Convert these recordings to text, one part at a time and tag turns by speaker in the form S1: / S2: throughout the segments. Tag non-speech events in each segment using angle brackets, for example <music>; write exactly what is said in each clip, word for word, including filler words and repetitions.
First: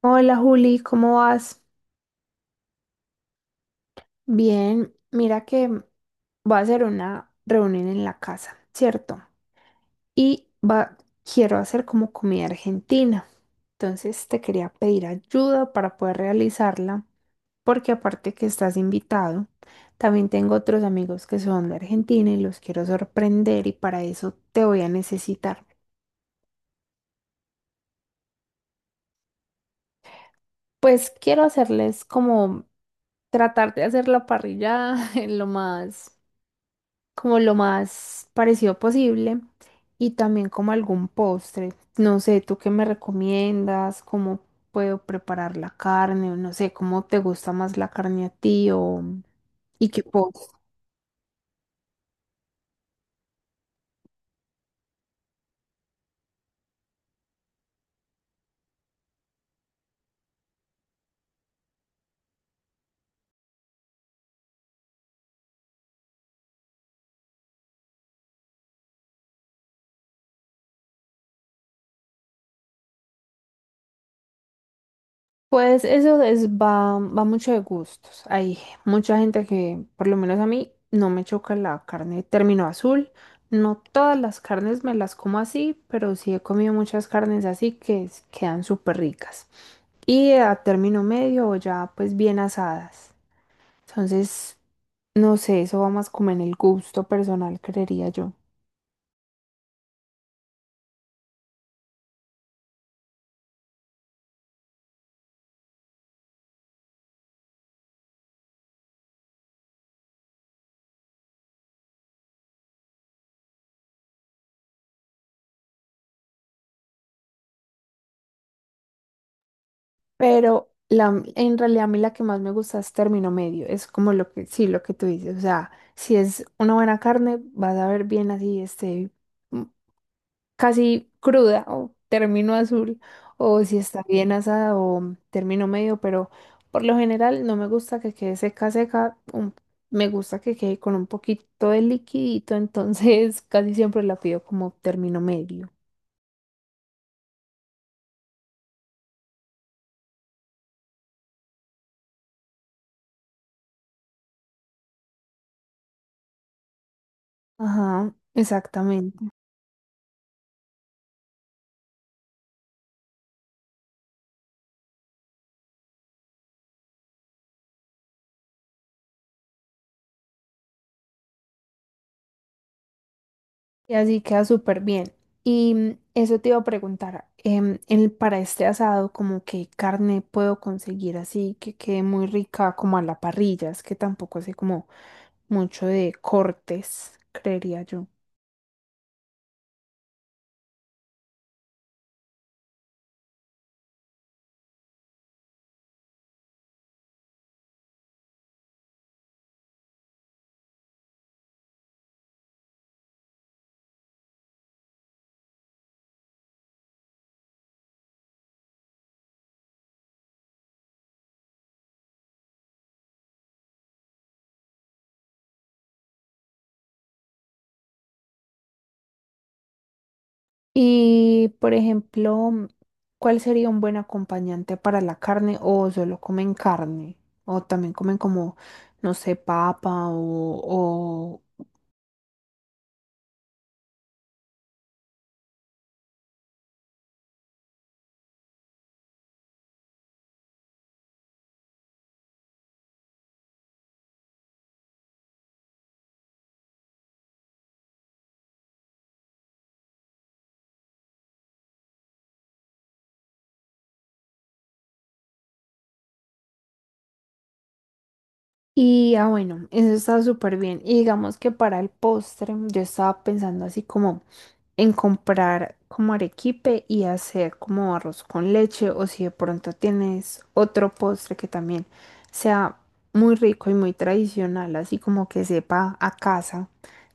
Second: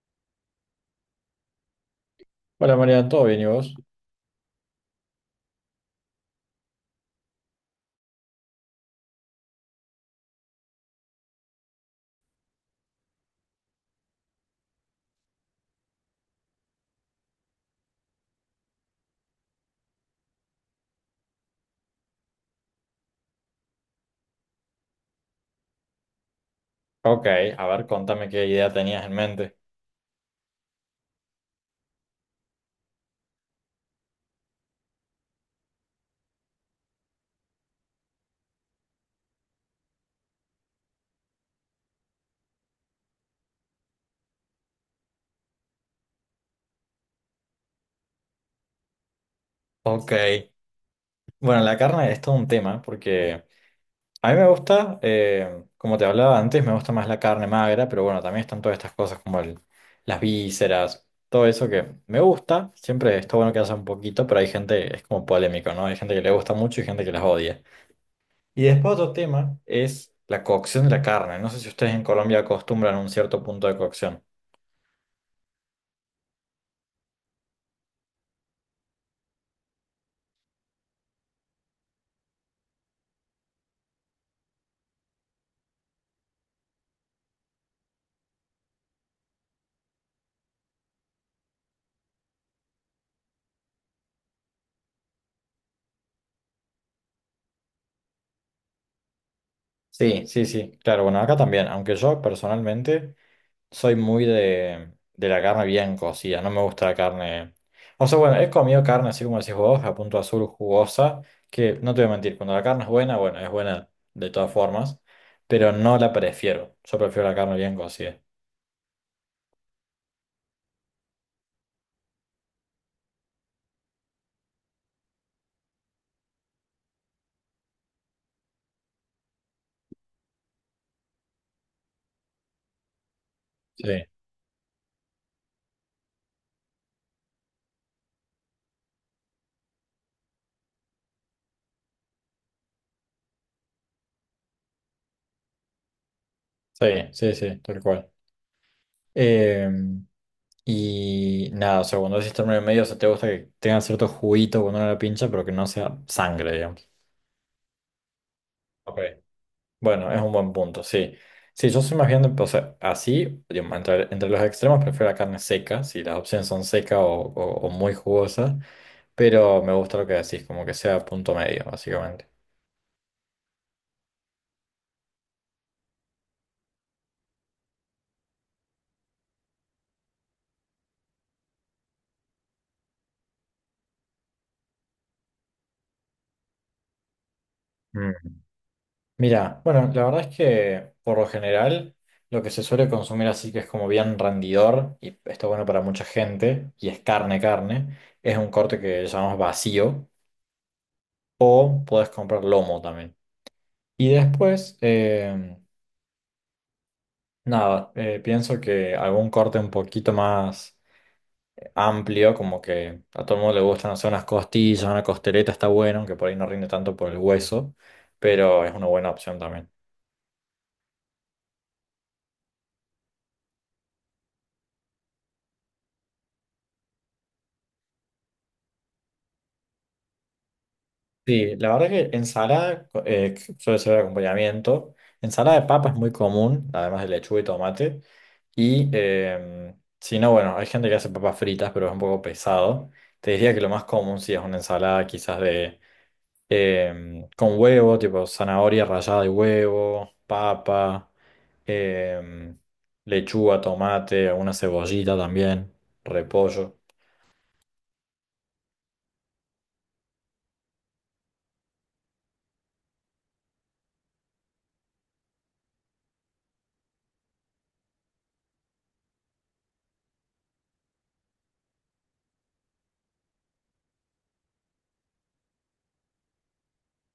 S1: Hola Juli, ¿cómo vas?
S2: Hola María, ¿todo bien y vos?
S1: Bien, mira que voy a hacer una reunión en la casa, ¿cierto? Y va, quiero hacer como comida argentina. Entonces te quería pedir ayuda para poder realizarla, porque aparte que estás invitado, también tengo otros amigos que son de Argentina y los quiero sorprender y para eso te voy a necesitar.
S2: Ok, a ver, contame qué idea tenías en mente.
S1: Pues quiero hacerles como tratar de hacer la parrilla <laughs> en lo más como lo más parecido posible y también como algún postre. No sé, ¿tú qué me recomiendas? ¿Cómo puedo preparar la carne? O no sé, ¿cómo te gusta más la carne a ti? O ¿y qué
S2: Ok,
S1: postre?
S2: bueno, la carne es todo un tema porque a mí me gusta, eh, como te hablaba antes, me gusta más la carne magra, pero bueno, también están todas estas cosas como el- las vísceras, todo eso que me gusta, siempre está bueno que haya un poquito, pero hay gente, es como polémico, ¿no? Hay gente que le gusta mucho y gente que las odia. Y después otro tema es la cocción de la carne. No sé si ustedes en Colombia acostumbran un cierto punto de cocción.
S1: Pues eso es, va, va mucho de gustos. Hay mucha gente que, por lo menos a mí, no me choca la carne de término azul. No todas las carnes me las como así, pero sí he comido muchas carnes así que s- quedan súper ricas. Y a término medio o ya pues bien asadas. Entonces, no sé, eso va más como en el gusto personal, creería yo.
S2: Sí, sí, sí, claro, bueno, acá también, aunque yo personalmente soy muy de, de la carne bien cocida, no me gusta la carne, o sea, bueno, he comido carne así como decís vos, a punto azul jugosa, que no te voy a mentir, cuando la carne es buena, bueno, es buena de todas formas, pero no la prefiero, yo prefiero la carne bien cocida,
S1: Pero la, en realidad a mí la que más me gusta es término medio, es como lo que, sí, lo que tú dices, o sea, si es una buena carne, vas a ver bien así, este, casi cruda o término azul o si
S2: sí,
S1: está bien asada o término medio, pero por lo general no me gusta que quede seca seca, un- me gusta que quede con un poquito de liquidito, entonces <laughs> casi siempre la pido como término medio.
S2: sí, sí, sí, tal cual. Em, y nada, o sea, cuando decís término medio, o sea, te gusta que tenga cierto juguito cuando uno la pincha, pero que no sea sangre, digamos.
S1: Ajá,
S2: Ok.
S1: exactamente.
S2: Bueno, es un buen punto, sí. Sí, yo soy más bien, de- o sea, así, digamos, entre, entre los extremos prefiero la carne seca, si las opciones son seca o, o- o muy jugosa, pero me gusta lo que decís, como que sea punto medio, básicamente.
S1: Y así queda súper bien. Y mm, eso te iba a preguntar, em, el- para este asado, como qué carne puedo conseguir así que quede muy rica como a la parrilla, es que tampoco sé como mucho de cortes, creería yo.
S2: Mm. Mira, bueno, la verdad es que por lo general lo que se suele consumir así que es como bien rendidor y está bueno para mucha gente y es carne, carne, es un corte que llamamos vacío o puedes comprar lomo también. Y después, eh, nada, eh, pienso que algún corte un poquito más amplio, como que a todo el mundo le gustan hacer unas costillas, una costeleta está bueno, aunque por ahí no rinde tanto por el hueso, pero es una buena opción también.
S1: Y, por ejemplo, mm, ¿cuál sería un buen acompañante para la carne o solo comen carne? O también comen como, no sé, papa o...
S2: Sí, la verdad que ensalada eh, suele ser de acompañamiento. Ensalada de papa es muy común, además de lechuga y tomate. Y em, si no, bueno, hay gente que hace papas fritas, pero es un poco pesado. Te diría que lo más común sí es una ensalada quizás de em, con huevo, tipo zanahoria rallada de huevo, papa, em, lechuga, tomate, alguna cebollita también, repollo.
S1: Y ah, bueno, eso está súper bien. Y digamos que para el postre, yo estaba pensando así como en comprar como arequipe y hacer como arroz con leche, o si de pronto tienes otro postre que también sea muy rico y muy tradicional, así como que sepa a casa,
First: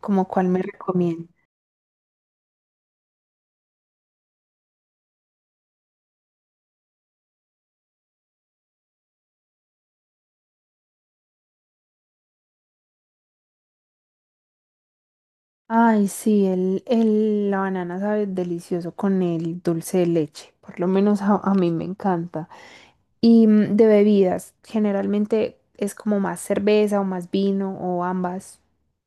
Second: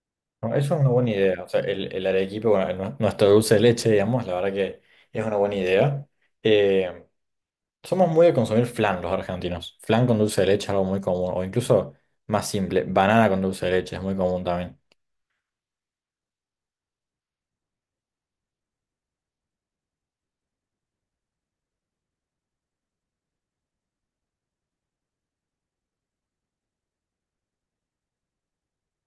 S1: como cuál
S2: No,
S1: me
S2: eso es una buena
S1: recomienda.
S2: idea. O sea, el, el arequipe, bueno, el nue- nuestro dulce de leche, digamos, la verdad que es una buena idea. Em, Somos muy de consumir flan los argentinos. Flan con dulce de leche es algo muy común, o incluso más simple, banana con dulce de leche es muy común también.
S1: Ay, sí, el, el- la banana sabe delicioso con el dulce de leche, por lo menos a a mí me encanta. Y mm, de bebidas, generalmente es como más cerveza o más vino o ambas.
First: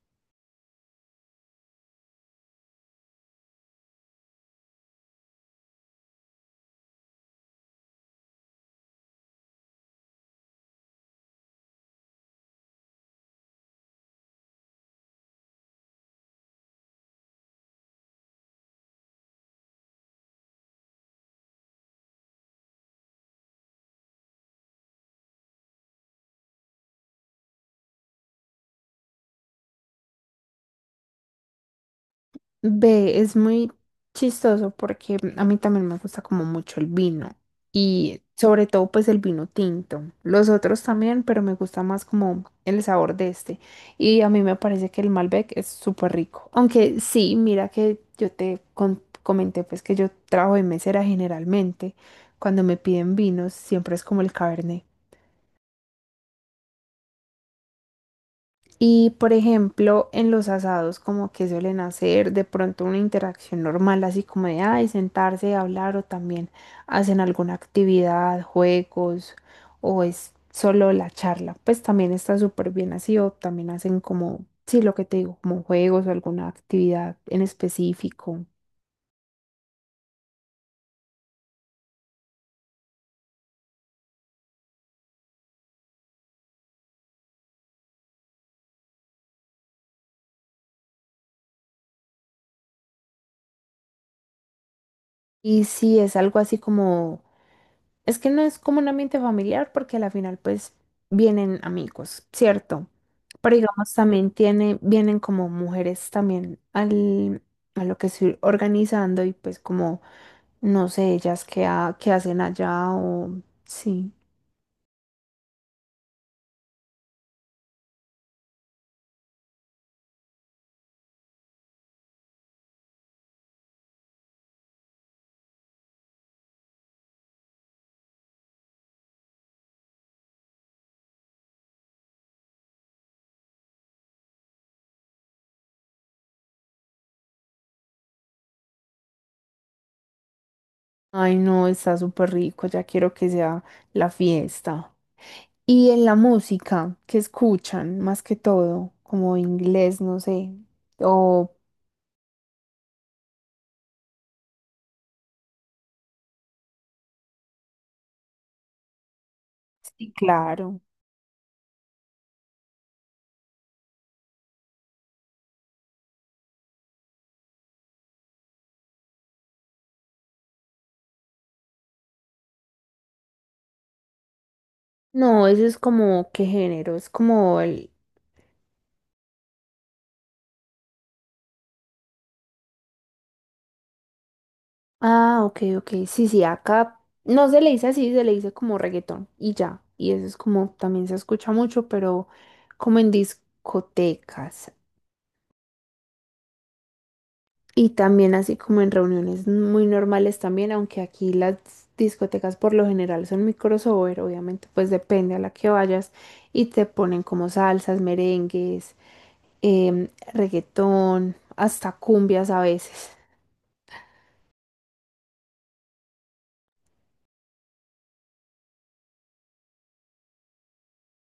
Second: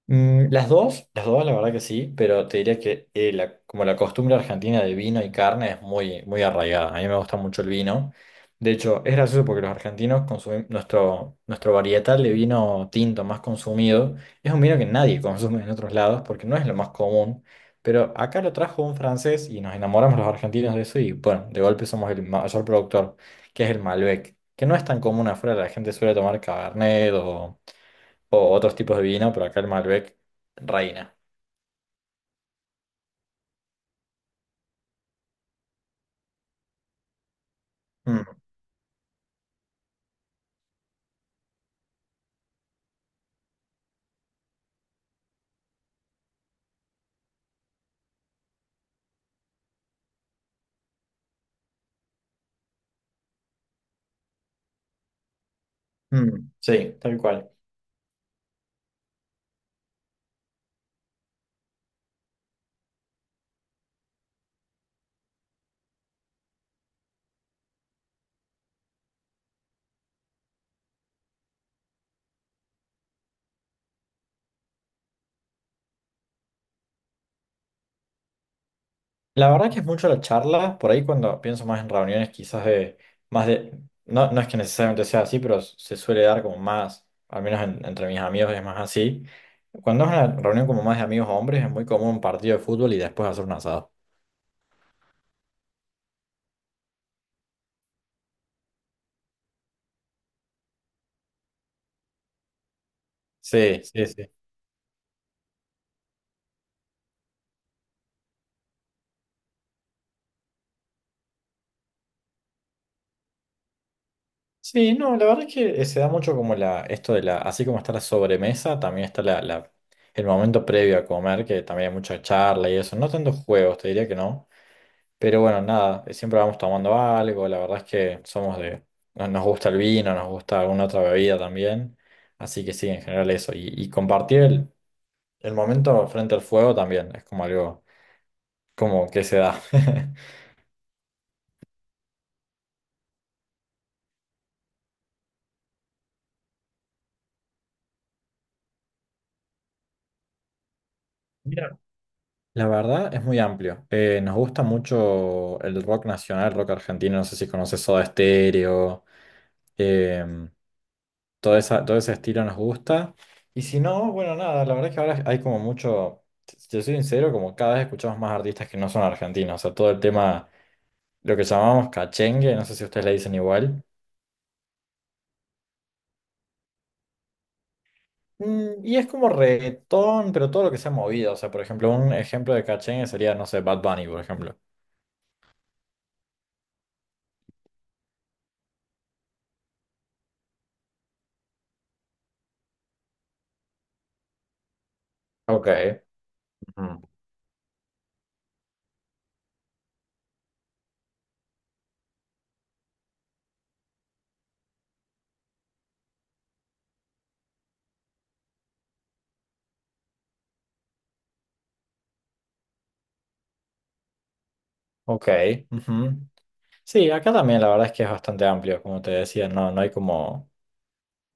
S2: Mm, las dos, las dos, la verdad que sí, pero te diría que eh, la- como la costumbre argentina de vino y carne es muy, muy arraigada. A mí me gusta mucho el vino. De hecho, es gracioso porque los argentinos consumimos nuestro, nuestro varietal de vino tinto más consumido. Es un vino que nadie <laughs> consume en otros lados porque no es lo más común. Pero acá lo trajo un francés y nos enamoramos los argentinos de eso y bueno, de golpe somos el mayor productor, que es el Malbec, que no es tan común afuera, la gente suele tomar Cabernet o o otros tipos de vino, pero acá el Malbec reina.
S1: Ve, es muy chistoso porque mm, a mí también me gusta como mucho el vino y
S2: Mm,
S1: sobre todo pues el vino tinto. Los otros también, pero me gusta más como el sabor de este. Y a mí me parece que el Malbec es súper rico. Aunque sí, mira que yo te con- comenté pues que yo trabajo de mesera generalmente. Cuando me piden vinos siempre es como el Cabernet.
S2: mm, sí, tal cual.
S1: Y por ejemplo, en los asados, como que suelen hacer de pronto una interacción normal, así como de, ay, sentarse, a hablar, o también hacen alguna actividad, juegos, o es solo la charla. Pues también está súper bien así, o también hacen como, sí, lo que te digo, como juegos o alguna actividad en específico.
S2: La verdad que es mucho la charla, por ahí cuando pienso más en reuniones quizás de más de, no, no es que necesariamente sea así, pero se suele dar como más, al menos en- entre mis amigos es más así. Cuando es una reunión como más de amigos hombres es muy común un partido de fútbol y después hacer un asado.
S1: Y si es algo así como... Es que no es como un ambiente familiar porque a la final pues vienen amigos, ¿cierto? Pero
S2: Sí,
S1: digamos
S2: sí,
S1: también
S2: sí.
S1: tiene, vienen como mujeres también al, a lo que estoy organizando y pues como no sé ellas qué, ha- qué hacen allá o sí.
S2: Sí, no, la verdad es que eh, se da mucho como la, esto de la, así como está la sobremesa, también está la, la- el momento previo a comer, que también hay mucha charla y eso, no tantos juegos, te diría que no, pero bueno, nada, eh, siempre vamos tomando algo, la verdad es que somos de, no- nos gusta el vino, nos gusta alguna otra bebida también, así que sí, en general eso, y, y compartir el, el momento frente al fuego también, es como algo, como que se da. <laughs>
S1: Ay no, está súper rico, ya quiero que sea la fiesta. Y en la música que escuchan más que todo, como inglés, no sé. O
S2: Mira, la verdad es muy amplio. Eh, nos gusta mucho el rock nacional, el rock argentino. No sé si conoces Soda Stereo.
S1: sí,
S2: em,
S1: claro.
S2: todo esa- todo ese estilo nos gusta. Y si no, bueno, nada, la verdad es que ahora hay como mucho. Si te soy sincero, como cada vez escuchamos más artistas que no son argentinos. O sea, todo el tema, lo que llamamos cachengue, no sé si ustedes le dicen igual.
S1: No, ese es como, ¿qué género? Es como el...
S2: Mm, y es como reggaetón, pero todo lo que se ha movido. O sea, por ejemplo, un ejemplo de cachengue sería, no sé, Bad Bunny, por ejemplo.
S1: Ah, ok, ok. Sí, sí, acá no se le dice así, se le dice como reggaetón y ya. Y eso es como, también se escucha mucho, pero como en discotecas
S2: Ok, ujú.
S1: y también así como en reuniones muy normales también, aunque aquí las discotecas por lo general son microsober, obviamente pues depende a la que vayas y te ponen como salsas, merengues, em, reggaetón, hasta cumbias a veces.
S2: Ok, ujú. Sí, acá también la verdad es que es bastante amplio, como te decía, no, no hay como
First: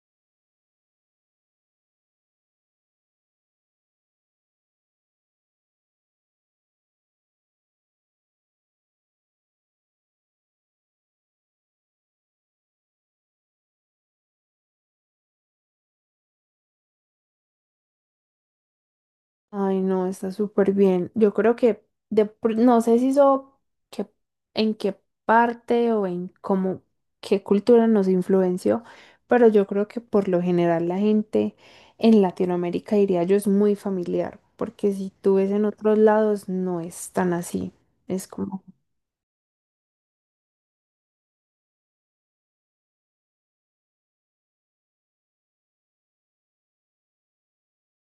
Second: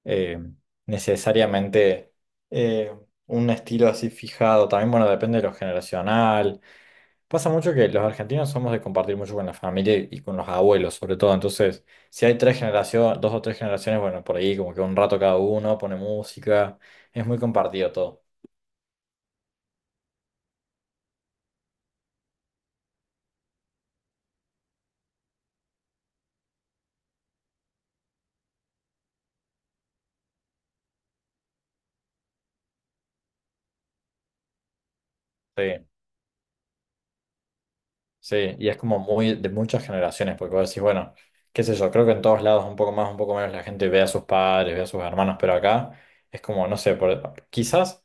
S2: eh, necesariamente eh, un estilo así fijado. También, bueno, depende de lo generacional. Pasa mucho que los argentinos somos de compartir mucho con la familia y con los abuelos, sobre todo. Entonces, si hay tres generaciones, dos o tres generaciones, bueno, por ahí como que un rato cada uno pone música, es muy compartido todo.
S1: Ay, no, está súper bien. Yo creo que de pr- no sé si eso, que en qué parte o en cómo qué cultura nos influenció, pero yo creo que por lo general la gente en Latinoamérica diría yo es muy familiar, porque si tú ves en
S2: Sí.
S1: otros lados no es tan así. Es
S2: Sí,
S1: como...
S2: y es como muy de muchas generaciones, porque vos decís, bueno, qué sé yo, creo que en todos lados un poco más, un poco menos la gente ve a sus padres, ve a sus hermanos, pero acá es como, no sé, por- quizás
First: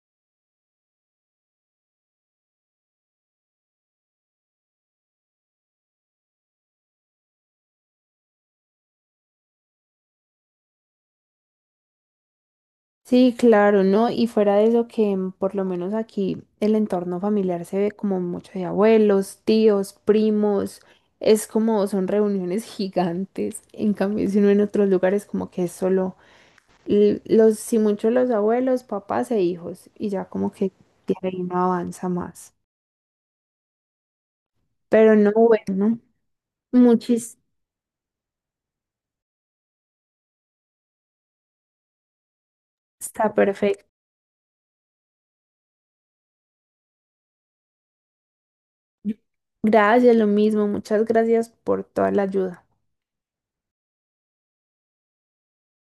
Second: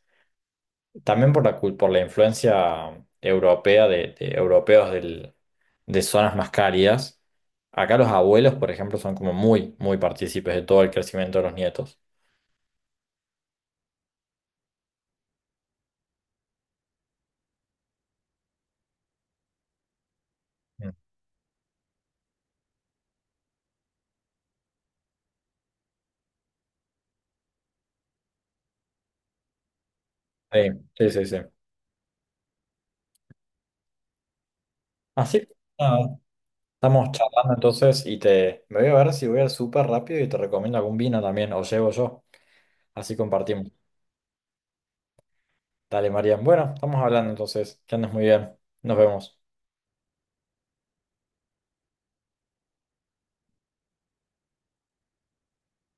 S2: también por la, cul- por la influencia europea de, de europeos del- de zonas más cálidas. Acá los abuelos, por ejemplo, son como muy, muy partícipes de todo el crecimiento de los nietos.
S1: Sí, claro, ¿no? Y fuera de eso que mm, por lo menos aquí el entorno familiar se ve como mucho de abuelos, tíos, primos,
S2: Mm.
S1: es como son reuniones <laughs> gigantes. En cambio, si uno en otros lugares como que es solo l- los, si mucho los abuelos, papás e hijos, y ya como
S2: Sí,
S1: que
S2: sí,
S1: de
S2: sí, sí.
S1: ahí no avanza más. Pero no,
S2: Así que
S1: bueno,
S2: nada, estamos
S1: muchis,
S2: charlando entonces y te me voy a ver si voy al súper rápido y te recomiendo algún vino también, o llevo yo. Así
S1: está
S2: compartimos.
S1: perfecto.
S2: Dale, Marian. Bueno, estamos hablando entonces. Que andes muy bien. Nos vemos.
S1: Gracias, lo mismo, muchas gracias por toda la ayuda.